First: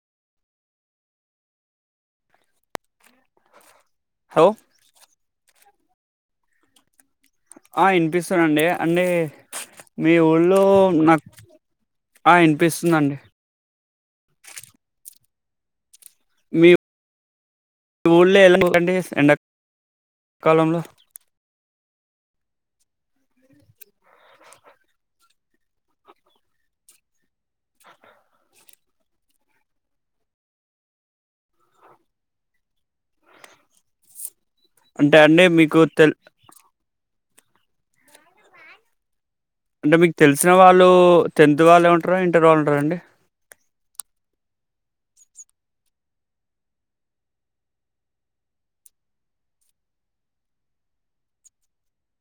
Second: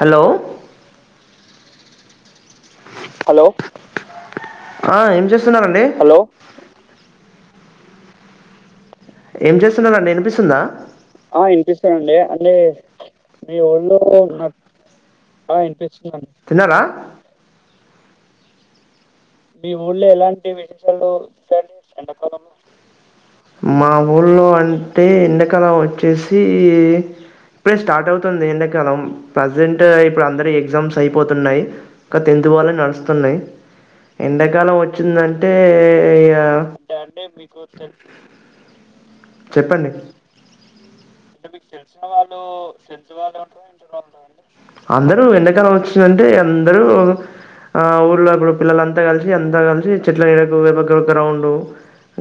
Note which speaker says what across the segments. Speaker 1: Hello hello
Speaker 2: hello
Speaker 1: ఆ ఏం చేస్తున్నారండి హలో
Speaker 2: ఆ ఇనిపిస్తదండి
Speaker 1: ఏం చేస్తున్నారాండి వినిపిస్తుందా
Speaker 2: నాకు
Speaker 1: ఆ ఇనిపిస్తుందండి
Speaker 2: ఆ
Speaker 1: అంటే
Speaker 2: వినిపిస్తుందండి
Speaker 1: మీ ఓళ్ళు నా ఆ ఇనిపిస్తుందండి తిన్నారా
Speaker 2: మీ ఊళ్ళే ఎలాంటి [unintelligible]
Speaker 1: మీ ఊళ్ళ ఎలాంటి విశేషాలు ఎండకోదమ్మా మా ఊళ్ళో అంటే ఎండకాలం వచ్చేసి ఇప్పుడే స్టార్ట్ అవుతుంది ఎండాకాలం ప్రజెంట్ ఇప్పుడు అందరి ఎగ్జామ్స్ అయిపోతున్నాయ్ ఒక టెన్ న్త్ వాళ్ళై నడుస్తున్నాయ్ ఎండాకాలం
Speaker 2: అంటే అంటే
Speaker 1: వచ్చిందంటే
Speaker 2: మీకు తెల్
Speaker 1: ఇగ అంటే మీకు చెప్పండి
Speaker 2: అంటే మీకు తెలిసిన వాళ్ళు
Speaker 1: అంటే
Speaker 2: టెన్త్
Speaker 1: మీకు చెసిన
Speaker 2: ఉంటారా
Speaker 1: వాళ్ళు
Speaker 2: ఇంటర్ ఉంటారా అండి
Speaker 1: టెన్త్ వాళ్ళు ఉం అందరూ ఎండకాలం వచ్చిందంటే అందరూ ఆ ఊర్ళలో ఇప్పుడు పిల్లలంతా కలిసి అంతా కలిసి చెట్ల ఎడడికో పోయేరో రౌండ్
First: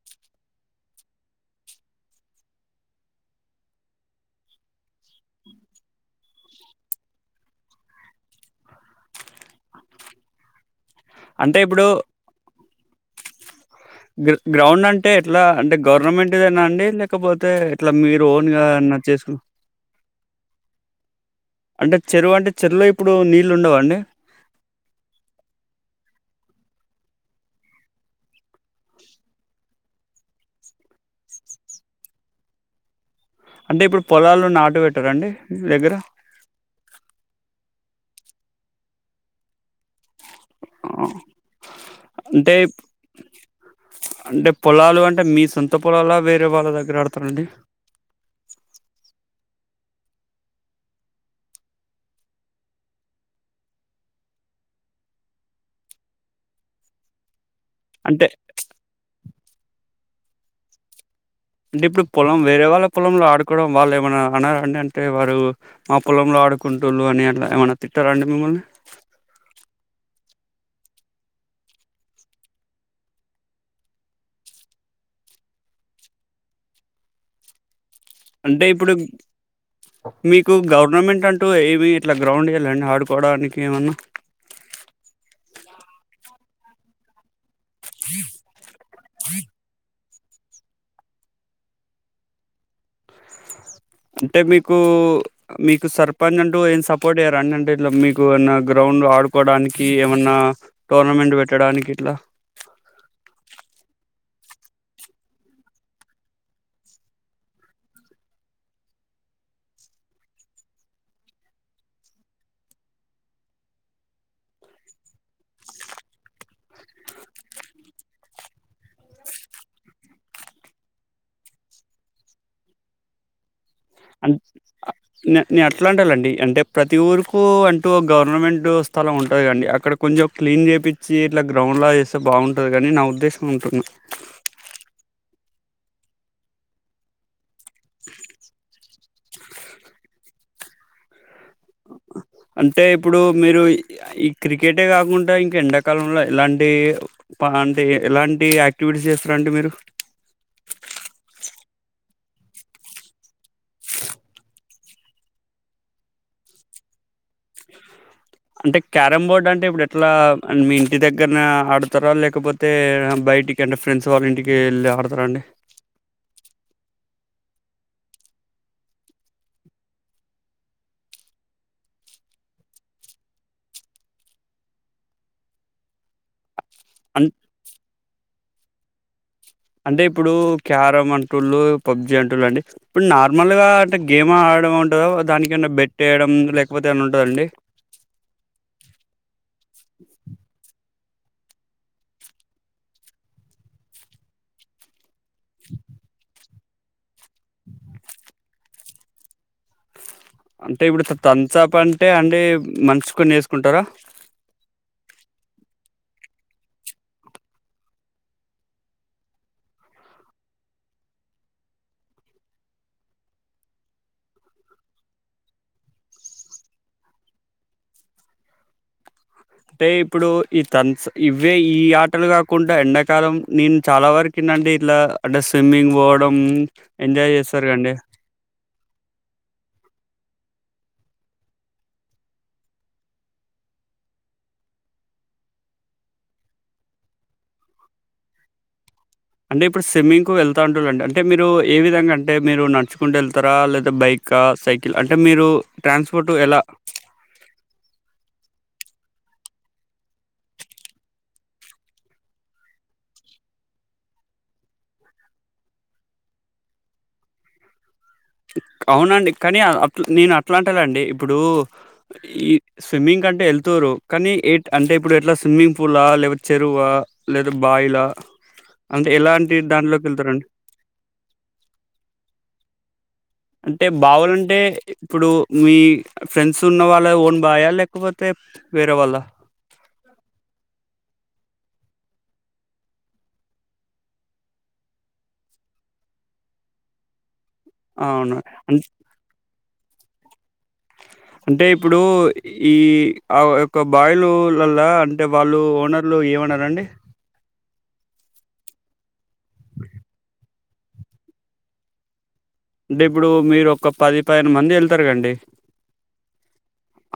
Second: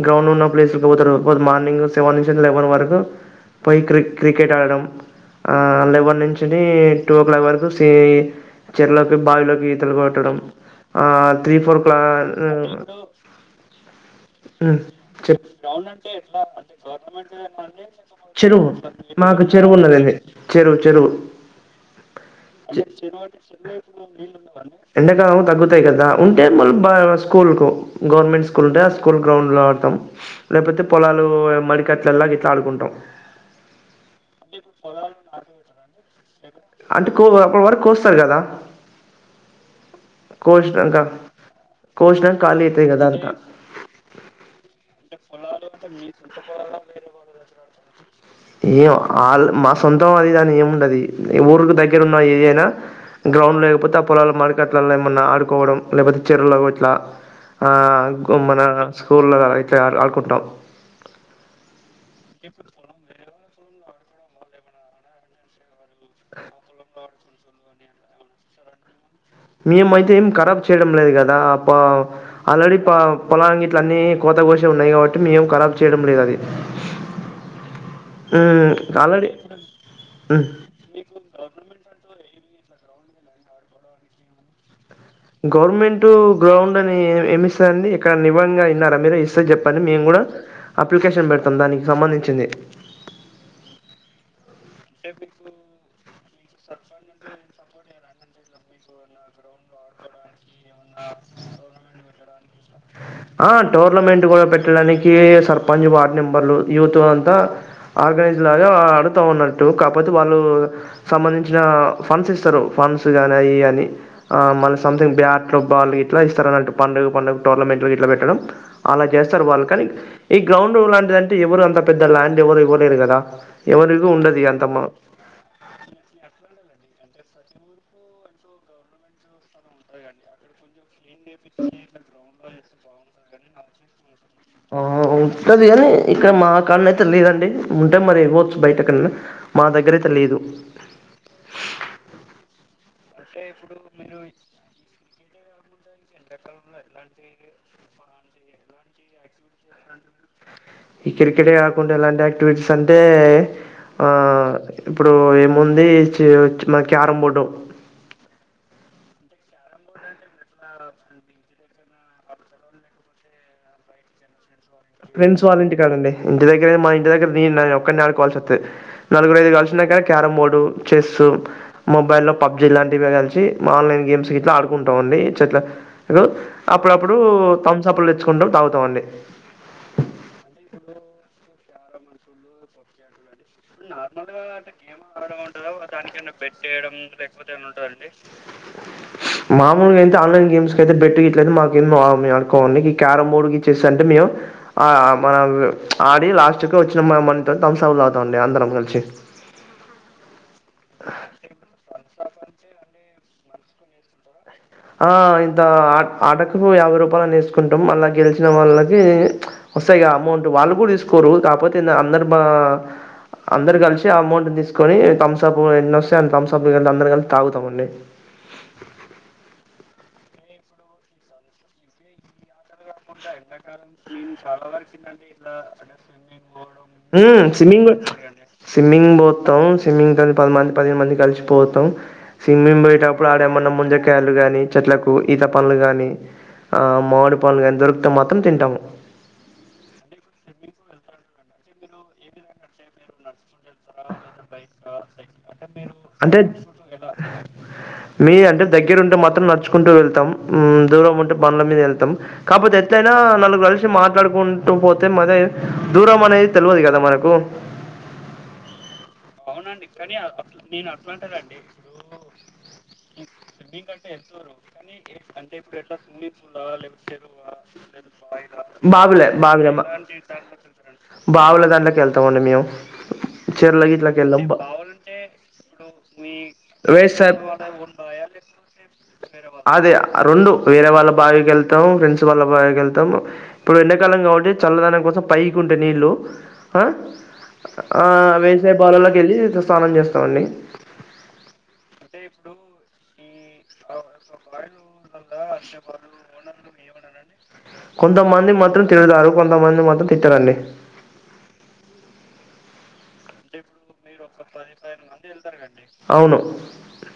Speaker 1: గ్రౌండ్ ఉన్న ప్లేసకి పోతరు మార్నింగ్ సెవెన్ నుంచి లెవెన్ వరకు పోయి క్రి క్రికెట్ ఆడడం ఆ లెవన్ నుంచి టూ ఓ క్లాక్ వరకు సి చెరలోకి బావిలోకి ఈతలుగోట్టడం ఆ త్రీ
Speaker 2: అంటే
Speaker 1: ఫోర్
Speaker 2: ఇప్పుడు
Speaker 1: క్లా
Speaker 2: గ్ర
Speaker 1: ఆ
Speaker 2: గ్రౌండ్ అంటే ఎట్లా
Speaker 1: చెప్పు
Speaker 2: అంటే గవర్నమెంట్దేనా అండి లేకపోతే ఇట్లా మీరు ఓన్గా
Speaker 1: చెరువు
Speaker 2: ఏమన్నా చేసుకు
Speaker 1: మాకు చెరువు ఉన్నదండి చెరువు చెరువు
Speaker 2: అంటే చెరువు అంటే చెరువులో ఇప్పుడు నీళ్ళు ఉండవండి
Speaker 1: ఎండకాలం తగ్గుతాయి గదా అంటే మళ్ళ స్కూల్ కు గవర్నమెంట్ స్కూల్ ఉంటే ఆ స్కూల్ గ్రౌండ్ లో ఆడతాం లేకపోతే పొలాలు మరికట్లలా ఇట్లా ఆడుకుంటాం
Speaker 2: అంటే ఇప్పుడు పొలాలు నాటు పెట్టారండి మీ దగ్గర
Speaker 1: అంటే కో అప్పటి వరకు కోస్తారు గదా కోశినాక
Speaker 2: ఆ,
Speaker 1: కోశినాకా
Speaker 2: అంటే
Speaker 1: అడినే ఎండుతాయ్ కాద అదంత
Speaker 2: అంటే పొలాలు అంటే మీ సొంత పొలాల వేరే వాళ్ళ దగ్గర ఆడుతారండి
Speaker 1: ఏం అళ్ మా సొంతం అది ఇది ఏముండది ఊరికి దగ్గరు ఉన్నా ఏదైనా గ్రౌండ్ లేకపోతే ఆ పొలలు మార్కెట్లలో ఏమన్నా ఆడుకోవడం లేకపోతే చెరువు లో ఇట్లా ఆ
Speaker 2: అంటే
Speaker 1: మన స్కూల్లో గదా ఇట్లా ఆడుకుంటాం
Speaker 2: అంటే ఇప్పుడు పొలం వేరే వాళ్ళ పొలంలో ఆడుకోవడం వాళ్ళు ఏమన్నా అన్నరడి అంటే వారు మా పొలంలో ఆడుకుంటులు అని అట్లా ఏమైన్నా తిట్టారా అండి మిమ్మల్ని
Speaker 1: మేము అయితే ఏం కరాబ్ చేయడం లేదు గదా ప ఆల్రెడీ పొలాంగి ఇట్ల అన్నీ కొ కొత్త గోషె ఉన్నాయి కాబట్టి మేము కరాబ్ చేయడం లేదు అది
Speaker 2: అంటే
Speaker 1: హ్మ్.
Speaker 2: ఇప్పుడు
Speaker 1: ఆల్రెడీ హ్మ్.
Speaker 2: మీకు గవర్నమెంట్ అంటూ ఏమి ఇట్లా గ్రౌండ్ ఇయ్యళ్ళే అండి ఆడుకోడానికి ఏమన్నా
Speaker 1: గవర్నమెంట్ గ్రౌండ్ అని ఎమీ ఇ అండి ఇక్కడ ఇవ్వంగా విన్నారా మీరు ఇస్తే చెప్పండి మేము గూడా అప్లికేషన్ పెడతాం దానికి సంబంధించింది
Speaker 2: అంటే మీకు మీకు సర్పంచ్ అంటు ఏం సపోర్ట్ చేయ్యార అండి అంటే ఇట్లా మీకు ఏమన్నా గ్రౌండ్ ఆడుకోవడానికి ఏమన్నా టోర్నమెంట్ పెట్టడానికి ఇట్లా [inaudible]
Speaker 1: ఆ టోర్నమెంట్ గూడా పెట్టడానికి సర్పంచ్ వార్డ్ మెంబర్లు యూత్ అంతా ఆర్గనై ఇలాగా ఆడుతా ఉన్నట్టు కాపోతే వాళ్ళు సంబంధించిన ఫండ్స్ ఇస్తరు ఫండ్స్ గాని అయి అని ఆ మళ్ళ సమ్థింగ్ బ్యాట్లు బాల్ ఇట్లా ఇస్తారున్నట్టు పండుగ పండుగ టోర్నమెంట్లు గిట్లా పెట్టడం అలా చేస్తారు వాళ్ళు కానీ ఈ గ్రౌండ్ లాంటి అంటే ఎవరు అంత పెద్ద ల్యాండ్ ఎవ్వరు ఇవ్వలేరు గదా
Speaker 2: అం నేను అట్లా అంటలండి అంటే ప్రతి ఊరు కు అంటూ గవర్నమెంట్ స్థలం ఉంటంది అండి అక్కడ కొంచం క్లీన్ చేపి చ్చి ఇట్లా గ్రౌండ్లా చేస్తే బాగుంటది గని నా ఉద్దేశం అంటున్నా
Speaker 1: ఆ ఉంటది కానీ ఇక్కడ మా కాడన అయితే లేదండి ఉంటే మరి ఇవ్వచ్చు బయట ఎక్కడనా మా దగ్గర అయితే లేదు
Speaker 2: అంటే ఇప్పుడు మీరు ఈ క్రికెటే కాకుండా ఇంక ఎండక కాలంలో ఎలాంటి పా ఎలాంటి యాక్టివిటీస్ చేస్తారండి మీరు
Speaker 1: ఈ క్రికెట్ కాకుండా ఎలాంటి ఆక్టివిటీస్ అంటే ఆ ఇప్పుడు ఏముంది చేయొచ్చు మళ్ళ క్యారం బోర్డు
Speaker 2: అంటే క్యారం బోర్డ్ అంటే ఇప్పుడు ఎట్లా మీ ఇంటి దగ్గర ఆడుతార లేకపోతే బ బయటికి ఫెండ్స్ వాళ్ళ ఇంటికి వెళ్ళి ఆడతారా అండి
Speaker 1: ఫ్రెండ్స్ వాళ్ళింటి కాడండి ఇంటి దగ్గర మా ఇంటి దగ్గర, నే ఒక్కరి నాడు కావాల్సి వస్తుంది. నలుగురుఐదు కాలిసినా కానీ క్యారంమ్ బోర్డు చెస్సు మొబైల్ లో పబ్జి లాంటివి కలిసి ఆన్లైన్ గేమ్స్ గి ఇట్లా ఆడుకుంటాండి చెట్ల అప్పుడప్పుడు
Speaker 2: అం
Speaker 1: తంసప్పులు తెచ్చుకుంటాం తాగుతామండి
Speaker 2: అంటే ఇప్పుడు క్యారం అంటుళ్ళు పబ్జి అంటుళ్ళు అండి ఇప్పుడు నా నార్మల్గా అంటే గేమ్ ఆడడం ఉంటుందో దానికన్నా బెట్ వేయడం లేకపోతే ఏమన్న ఉంటదండి.
Speaker 1: మామూలుగా ఎతే ఆన్లైన్ గేమ్స్ తే బెట్టు గ ఇట్లేదు మాకు అడుకోండి క్యారమ్ బోర్డు ఇచ్చేసి అంటే మేము మనం ఆడి లాస్ట్ క వచ్చిన మనీ తోంసపులు తగుతం అ ఆందరం కలిసి
Speaker 2: అంటే ఇప్పుడు తనసపు అంటే అండి మంచికొన్ని వేసుకుంటారా
Speaker 1: ఆ ఇంత ఆ ఆటకు యాభై రూపాయలు వేసుకుంటాం ఆన్ల గెలిసిన వాళ్ళకి వ అమౌంట్ వాళ్ళు కూడా తీసుకోరు కాకపోతే అందరు బా అందరు కలిసి ఆ అమౌంట్ తీసుకొని థమ్స అప్ ఎన్న వస్తా అ థమ్స అప్ అందరు కలిసి తాగుతామండి
Speaker 2: అంటే ఇప్పుడు ఈ తన్ ఇవే ఈ ఆటలు కాకుంటడా ఎండాకాలం నేను చాలా వరకుండిన్న ఇట్లా అంటే స్విమ్మింగ్ పోవడం ఎంజాయ్ చేస్త
Speaker 1: స్వింగ్ స్విమింగ్ పోతం స్మ్మింగ్ త పదిమంది పదేను మంది కలిసి పోతాం స్విమ్మింగ్ పోయేటప్పుడు ఆడేమన్నా ముంజ కా కాయా చెట్లకు ఈత పనులు కాగానీ మామిడి పనులు కానీ దొరుకుతే మాత్రం తింటాము.
Speaker 2: అంటే ఇప్పుడు స్విమ్మింగ్ కు వెళ్తా ఉంటులండి అంటే మీరు ఏ విధంగా అంటే మీరు నడుచ్చుకుంట వెళ్ తరా లేదా బైకా సైకిల్ అంటే మీరు ట్రాన్స్పోర్ట్ ఎలా
Speaker 1: మీద అంటే దగ్గర ఉంటే మాత్రం నచ్చుకుంటూ వెళ్తాం దూరం ఉంటే బండ్ల మీద వెళ్తాం కాకపోతే ఎట్లయినా నలుగురులిసి మాట్లాడుకుంటూ పోతే మజ ఏ దూరం అనేది తెలియదు కదా మనకు
Speaker 2: అవునండి కానీ అట్ నేను అట్లా అంటేలాండి ఇప్పుడు ఈ స్విమ్మింగ్ అంటే వెళ్తారు కానీ అంటే ఇప్పుడు ఎట్లా స్విమ్మింగ్ ఫూల్ లా లేదా చెరువా లేదా బాయిలా అంటే
Speaker 1: బావిలే
Speaker 2: ఎలాంటి
Speaker 1: బావిలేమ్మ
Speaker 2: దాంట్లోకి వెళ్తారండి
Speaker 1: బావులే దాంట్లోకి వెళ్తామండి మేము చర్ల
Speaker 2: అంటే
Speaker 1: గిట్లకి వెళ్ళాం బా
Speaker 2: బావాలంటే ఇప్పుడు మీ ఫ్రెండ్స్ ఉన్న వాళ్ళ
Speaker 1: వేస్ట్ సార్
Speaker 2: ఓన్ బాయా లేకపో తే వేరే వాల్ల
Speaker 1: అదే రెండు వేరే వాళ్ళ బావికి వెళ్తే ఫ్రెండ్స్ వాళ్ళ బాగా వెళ్తాం ఇప్పుడు ఎండాకాలం కాబట్టి చల్లదానం కోసం పైకి ఉంటాయి నీళ్ళు
Speaker 2: అవును
Speaker 1: వ్యవసాయ
Speaker 2: అన్
Speaker 1: బావులుల్లోకి వెళ్ళి స్నానం చేస్తామండి.
Speaker 2: అంటే ఇప్పుడు ఈ ఆ యొక్క బాయలు ల్ల అంటే వాళ్ళు ఓనర్లు ఏమన్నారండి
Speaker 1: కొంతమంది మాత్రం తిడుతారు కొంతమంది మాత్రం తిట్టారండి
Speaker 2: అంటే ఇప్పుడు మీరు ఒక్క పది
Speaker 1: పది పదిహేను మంది వెళ్తారు కండి అవును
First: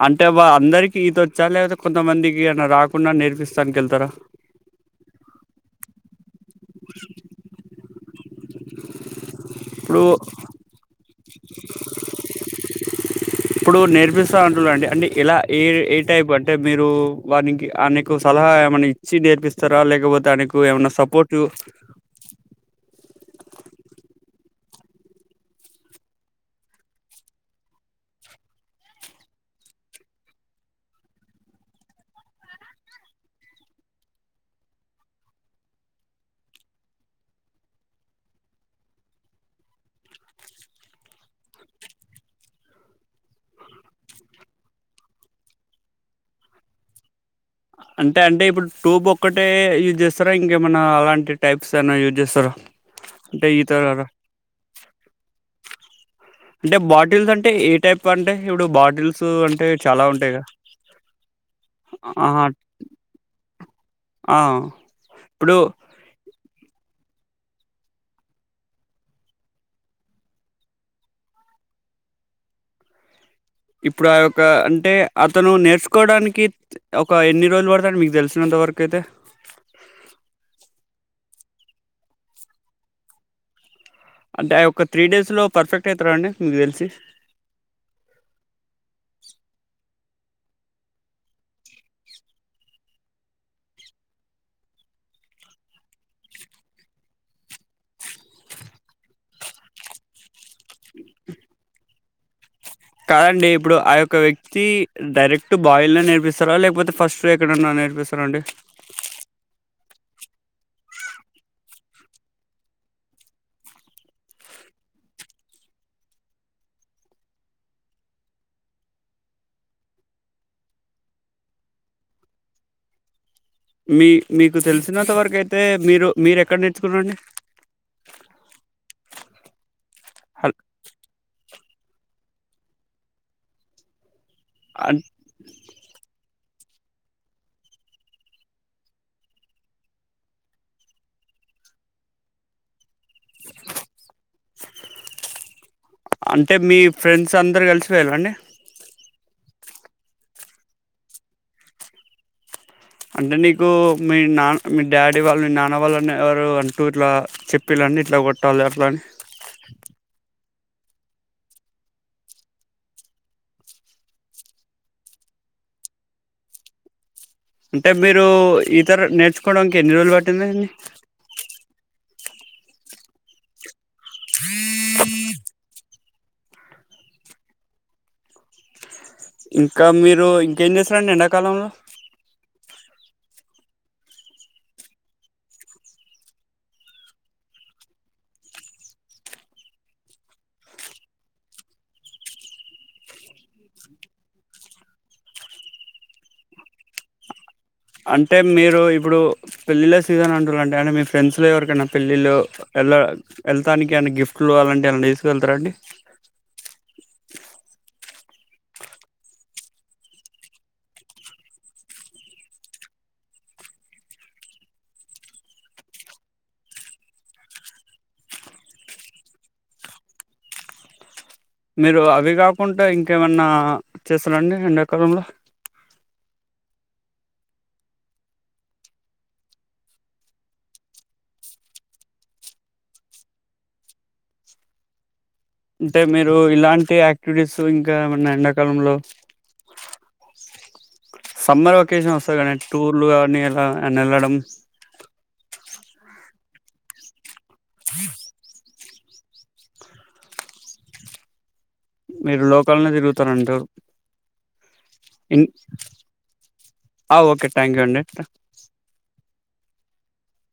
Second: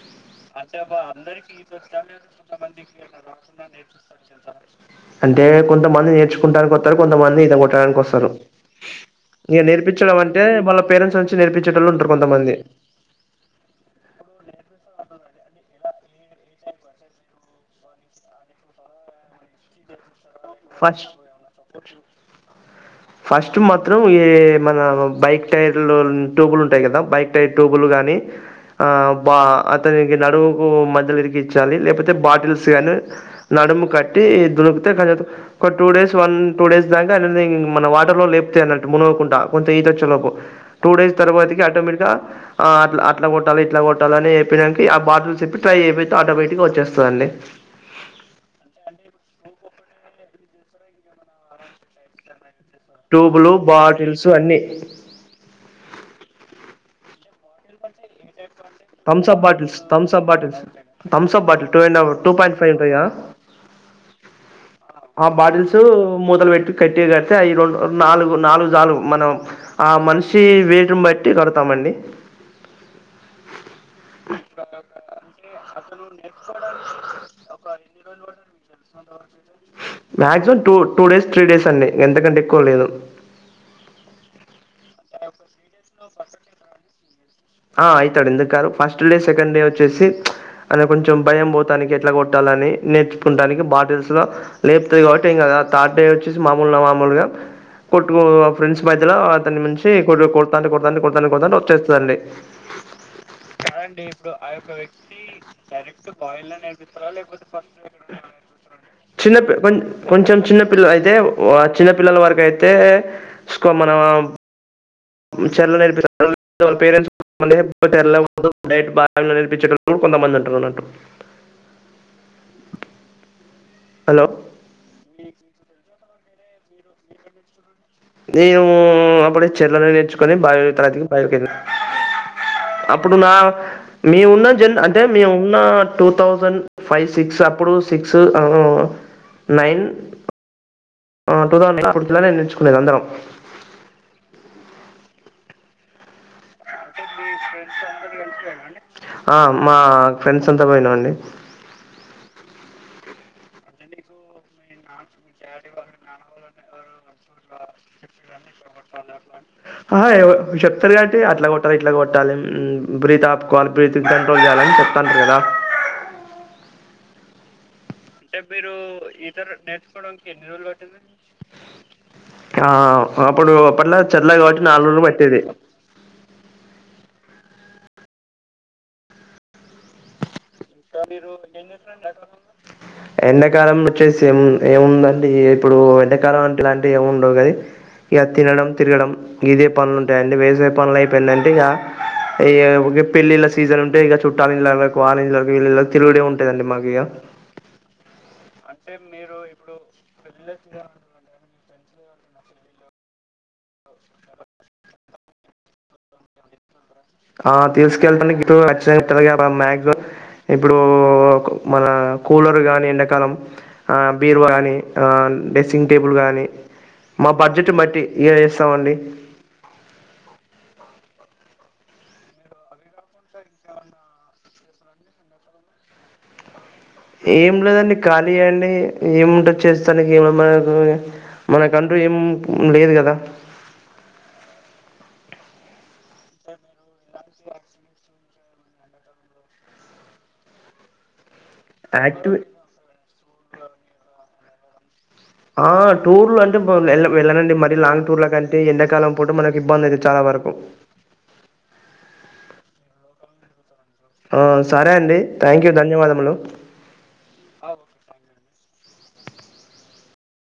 Speaker 2: అంటే వా
Speaker 1: అంటేబా
Speaker 2: అందరికి ఈతొచ్చా
Speaker 1: అందరికీ ఈ
Speaker 2: లేకపోతే
Speaker 1: ప్ర
Speaker 2: కొంతమందికి ఏమన్నా
Speaker 1: కొంతమందికి
Speaker 2: రాకుండా
Speaker 1: రాకుండా
Speaker 2: నేర్పిస్తానికెళ్తారా?
Speaker 1: నేర్పిస్తార అంటే కొంతమంది నేర్చుకుంటనికి వస్తారు కొంతమంది ఇతగొట్టడానికి వస్తారు. ఇక
Speaker 2: ఇప్పుడు
Speaker 1: నేర్పించడం అంటే వాళ్ళ పేరెంట్స్ నుంచి నేర్పించ
Speaker 2: ఇప్పుడు నేర్పిస్త అంటున్నారు అండి. ఇలా ఏ ఏ టైప్ అంటే మీరు వారినికి అనేకు సలహా ఏమైనా ఇచ్చి నేర్పిస్తారా లేకపోతే ఆన కు ఎమన్నా
Speaker 1: ఫస్ట్
Speaker 2: సపోర్ట్
Speaker 1: ఫస్ట్ మాత్రం ఈ మన బైక్ టైర్ లో టూబులు ఉంటాయి కదా బైక్ టైర్ టూబులు గానీ అ ఆ బా అతనికి నడువుకు మధ్యలో ఇరిగిచ్చాలి లేకపోతే బాటిల్స్ కానీ నడము కట్టి దుడుకుతే కతు ఒక two days one two days దాకా ఆయనని మన వాటర్ లో లేపపోతయ్యి అన్నట్టు మునుగకుంటడా కొంత ఈత వచ్చేలోపు టూ డేస్ తర్వాతికి ఆటోమేటిక్ గా అలా అట్లా కొట్టాలి ఇట్లా కొట్టాలి అని చెప్పానికి ఆ బాటిల్ టైయయితే ఆటోమేటిగా వచేస్తదండి.
Speaker 2: అంటే అంటే ఇప్పుడు టూబ్ ఒక్కటే యూజ్ చేస్తారా ఇంకేమన్నా అలాంటి టైప్స్ ఏనా యూజ్ చేస్తారా అంటే
Speaker 1: ట్యూబ్లు
Speaker 2: ఈతర
Speaker 1: బాటిల్స్ అన్ని
Speaker 2: అంటే బాటిల్స్ అంటే ఏ టైప్ అంటే ఇప్పుడు బాటిల్స్
Speaker 1: థమ్స్ అప్
Speaker 2: అంటే
Speaker 1: బాటిల్స్
Speaker 2: చాలా
Speaker 1: థమ్స్ అప్
Speaker 2: ఉంటాయిగా
Speaker 1: బాటిల్స్ థమ్స్ అప్ బాటిల్ టూండ్ టూ
Speaker 2: ఆహా
Speaker 1: పాయింట్ ఫైవ్ ఉంటాయి కదా
Speaker 2: ఆ
Speaker 1: ఆ
Speaker 2: ఇప్పుడు
Speaker 1: బాటిల్స్ ముత్తాలు పెట్ కట్టటిగా అయితే ఈ రెండు నాలుగు నాలుగు చాలు మనం ఆ మనిషి వెయిట్నే బట్టి కడతామండి
Speaker 2: ఇప్పుడు ఆ యొక్క అంటే అతను నేర్చుకోవడానికి ఒక ఎన్ని రోజులు పడతా మీకు తెలిసినంత వరకు అయితే
Speaker 1: [unintelligible] maximum two two days three days అండి ఎంతకంటే ఎక్కువ లేదు
Speaker 2: అంటే ఆయ ఒక్క త్రీ డేస్ లో పర్ఫెక్ట్ అవుతుర అండి మీకు తెలిసి
Speaker 1: ఆ అవుతాడు ఎందుకు కాదు ఫస్ట్ డే సెకండ్ డే వచ్చేసి అని కొంచెం భయం పోతానికి ఎట్లా కొట్టాలని నేర్చుకుంటానికి బాటిల్స్ లేపుతంది కాబట్టి ఏం థర్డ్ డే వచేసి మామూలు నా మముూలుగా కొట్టుకు ఫ్రెండ్స్ మధ్యలో అతని మించి కొట్టు కొడతా కొడతా కొడతా కొతా వచ్చేస్తుందిండి
Speaker 2: కాదండి ఇప్పుడు ఆ యొక్క వ్యక్తి డైరెక్ట్ బాయిల్ లో నేర్పిస్తారా లేకపోతే ఫస్ట్ ఎక్కడ నా నేర్పిస్తా అండి
Speaker 1: చిన్న పీ కో కొంచెం చిన్నపిల్ల అయితే చిన్న పిల్లల వరకు అయితేకో మనం చరలు నేర్పించ వాళ్ళ పేరెంట్స్ర డట్ బాగా నేర్పించ కొంతమంది ఉంటురున్నట్టు
Speaker 2: [inaudible] మీ
Speaker 1: హలో
Speaker 2: మీకు తెలిసినంత వరకు అయితే మీరు మీరు ఎక్కడ నేర్చుకున్నండి
Speaker 1: నేను అప్పుడే చెర్లోనే నేర్చుకొని
Speaker 2: హల్
Speaker 1: బయ తతికి బయకి వెళ్ళా అప్పుడు నా మీ ఉన్న జన్
Speaker 2: అన్
Speaker 1: అంటే మేము ఉన్న టూ థౌసండ్ ఫైవ్ సిక్స్ అప్పుడు సిక్స్ నైన్ టూౌసడ్ ఎయిట్ నుకునేది అందరం
Speaker 2: అంటే మీ ఫ్రెండ్స్ అందరు కలిసిపోయాలండి
Speaker 1: ఆ మా ఫ్రెండ్స్ అంతా పోయినం అండి
Speaker 2: అంటే నీకు మీ నాన్న మీ డాడీ వాళ్ళు మీ నాన్న వాళ్ళుని ఎవరు అంటూ ఇట్లా చెప్పిల అన్ని ఇట్లో కొట్టాలి అట్లాని
Speaker 1: ఆహా ఎవర చెప్తారు కాబట్టి అట్లా కొట్టాలి ఇట్లా కొట్టాలి బ్రీత్ ఆపుకోవాలి బ్రీత్ కంట్రోల్ చేయాలని చెప్తురు కదా
Speaker 2: అంటే మీరు ఇతర నేర్చుకోవడాకీ ఎన్ని రోజులు పట్టిందండి
Speaker 1: ఆ అప్పుడు అట్లా చెల్ల కావట్ నాలుగురు ప టేది
Speaker 2: ఇంకా మీరు ఇంకేం
Speaker 1: ఇకా
Speaker 2: చేస్తారండి
Speaker 1: మీరు
Speaker 2: ఎండాకాలంలో
Speaker 1: ఏడా ఎండాకాలం వచ్చేసి ఏ ఏముందండి ఇప్పుడు ఎండాకాలం అట్లా ఇలాంటివి ఏము ఉండవు కని ఇక తినడం తిరగడం ఇదే పనులు ఉంటాయిండి వేసే పనులు అయిపోయిందంటే ఇక ఈ ప పెళ్లిళ్ల సీజన్ ఉంటే ఇక చుట్టాల ఇలలో కా వీళ్ళలా తిరుగుడ ఉంటాదండి మాకు ఇక
Speaker 2: అంటే మీరు ఇప్పుడు పెళ్ళిళ్ళ సీజన్ ఉంటారు అంటే మీ ఫ్రెండ్స్ లో ఎవరికైనా పెళ్ళిళ్ళ వెళ్ళ వెళ్ళతానికి ఏనా గిఫ్ట్లు అలాంటివి అ తీసుకు వెళ్తారండి
Speaker 1: ఆ తీసుకెళ్ళడానికి ఇప్పుడు చ్చట్టగా మ్యాక్ ఇప్పుడు మన కూలర్ గాని ఎండాకాలం ఆ బీరువ కాగాని ఆ డ్రెస్సింగ్ టేబుల్ గానీ మా బడ్జెట్ బట్టి ఏం చేస్తామండి
Speaker 2: మీరు అవి కాకుండా ఇంకేమన్నా చేస్తారండి ఎండ ఎకాలంలో
Speaker 1: ఏం లేదండి ఖాళీ అండి ఏముంటచ్చేస్తానికి ఏ మన మన కంట ఏం లేదు కదా
Speaker 2: అంటే మీరు ఇలాంటి యాక్టివిటీస్ ఇంకా ఎ న్న ఎండాకాలంలో సమ్మర్ వెకేషన్
Speaker 1: యాక్టివ్
Speaker 2: వస్తది కానీ టూర్లు కానీ అలా వెళ్ళడం
Speaker 1: ఆ టూర్లు అంటే బ్ వెళ్ళనండి మరీ లాంగ్ టూర్ కంటే ఎండ కాలం పూట మనకి ఇబ్బంది అయిది చాలా వరకు
Speaker 2: మీరు లోకల్నే తిరుగుతారంటారు
Speaker 1: ఆ సరే అండి
Speaker 2: ఇన్
Speaker 1: థ్యాంక్ యూ ధన్యవాదములు
Speaker 2: ఓకే థ్యాంక్ యూ అండి